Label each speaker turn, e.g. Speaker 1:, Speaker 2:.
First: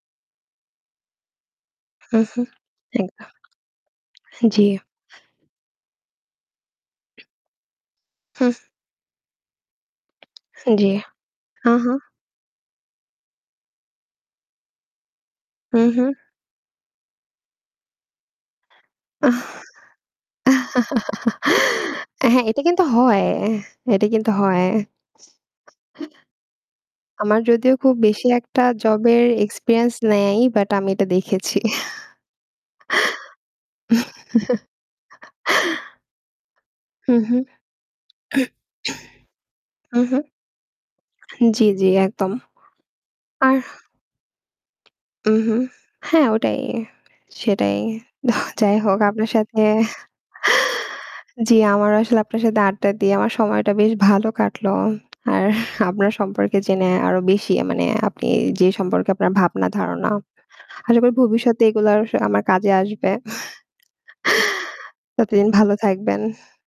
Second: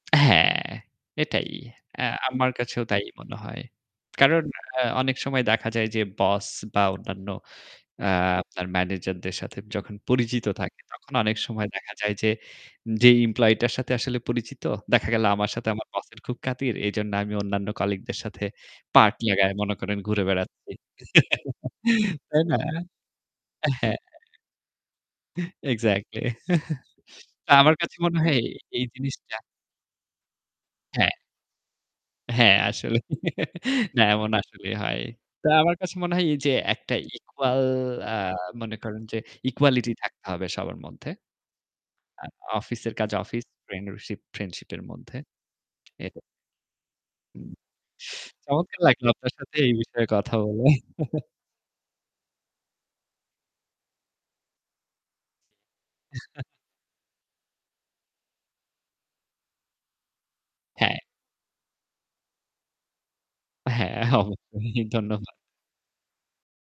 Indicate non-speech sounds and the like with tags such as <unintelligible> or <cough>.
Speaker 1: হ্যাঁ, এটাই। অ্যা
Speaker 2: হুম, হুম।
Speaker 1: আমার কাছেও তাই
Speaker 2: একদম।
Speaker 1: মনে হয়। কারণ
Speaker 2: জি।
Speaker 1: আ অনেক সময় দেখা যায় যে বস বা অন্যান্য আ
Speaker 2: হুম।
Speaker 1: আপনার ম্যানেজারদের সাথে যখন পরিচিত থাকে
Speaker 2: জি।
Speaker 1: তখন অনেক সময়
Speaker 2: হ্যাঁ,
Speaker 1: দেখা
Speaker 2: হ্যাঁ।
Speaker 1: যায় যে, যেই employee টার সাথে আসলে পরিচিত দেখা গেল আমার সাথে আমার
Speaker 2: হুম, হুম।
Speaker 1: বসের খুব খাতির। এইজন্য আমি অন্যান্য colleague দের সাথে পার্ট <unintelligible> মনে করেন আমি ঘুরে
Speaker 2: <chuckles>
Speaker 1: বেড়াচ্ছি। <chuckles> তাই
Speaker 2: হ্যাঁ,
Speaker 1: না?
Speaker 2: এটা কিন্তু হয়,
Speaker 1: আ হ্যাঁ।
Speaker 2: এটা কিন্তু হয়।
Speaker 1: এহ এক্সাস্টলি। <chuckles> Exactly।
Speaker 2: আমার
Speaker 1: তা
Speaker 2: যদিও
Speaker 1: আমার
Speaker 2: খুব
Speaker 1: কাছে মনে
Speaker 2: বেশি
Speaker 1: হয় এ
Speaker 2: একটা
Speaker 1: এই
Speaker 2: জবের
Speaker 1: জিনিসটা।
Speaker 2: experience নাই, বাট আমি এটা
Speaker 1: হ্যাঁ।
Speaker 2: দেখেছি।
Speaker 1: হ্যাঁ, আসলে <laughs> না, এমন
Speaker 2: <chuckles>
Speaker 1: আসলেই হয়। তো আমার কাছে মনে হয় এইযে একটা
Speaker 2: হু, হু।
Speaker 1: equal আ মনে করেন যে equality
Speaker 2: হু, হু।
Speaker 1: থাকতে হবে সবার মধ্যে।
Speaker 2: জি, জি,
Speaker 1: আ
Speaker 2: একদম।
Speaker 1: অফিসের কাজ অফিস
Speaker 2: আর
Speaker 1: friendship, friendship এর মধ্যে।
Speaker 2: উহুম,
Speaker 1: অ্যা
Speaker 2: হ্যাঁ, ওটাই।
Speaker 1: উম
Speaker 2: সেটাই। হ যাই
Speaker 1: চমৎকার
Speaker 2: হোক,
Speaker 1: লাগলো
Speaker 2: আপনার
Speaker 1: আপনার সাথে
Speaker 2: সাথে
Speaker 1: এই বিষয়ে কথা বলে।
Speaker 2: <chuckles>
Speaker 1: <chuckles>
Speaker 2: জি, আমারও আসলে আপনার সাথে আড্ডা দিয়ে আমার সময়টা বেশ ভালো কাটলো। আর আপনার
Speaker 1: <chuckles>
Speaker 2: সম্পর্কে জেনে আরও বেশি আ মানে আপনি যে সম্পর্কে আপনার ভাবনা ধারণা।
Speaker 1: হ্যাঁ।
Speaker 2: <unintelligible> করি ভবিষ্যতে এগুলা স আমার কাজে আসবে।
Speaker 1: হ্যাঁ, অবশ্যই।
Speaker 2: <chuckles>
Speaker 1: ধন্যবাদ।
Speaker 2: ততদিন ভালো থাকবেন।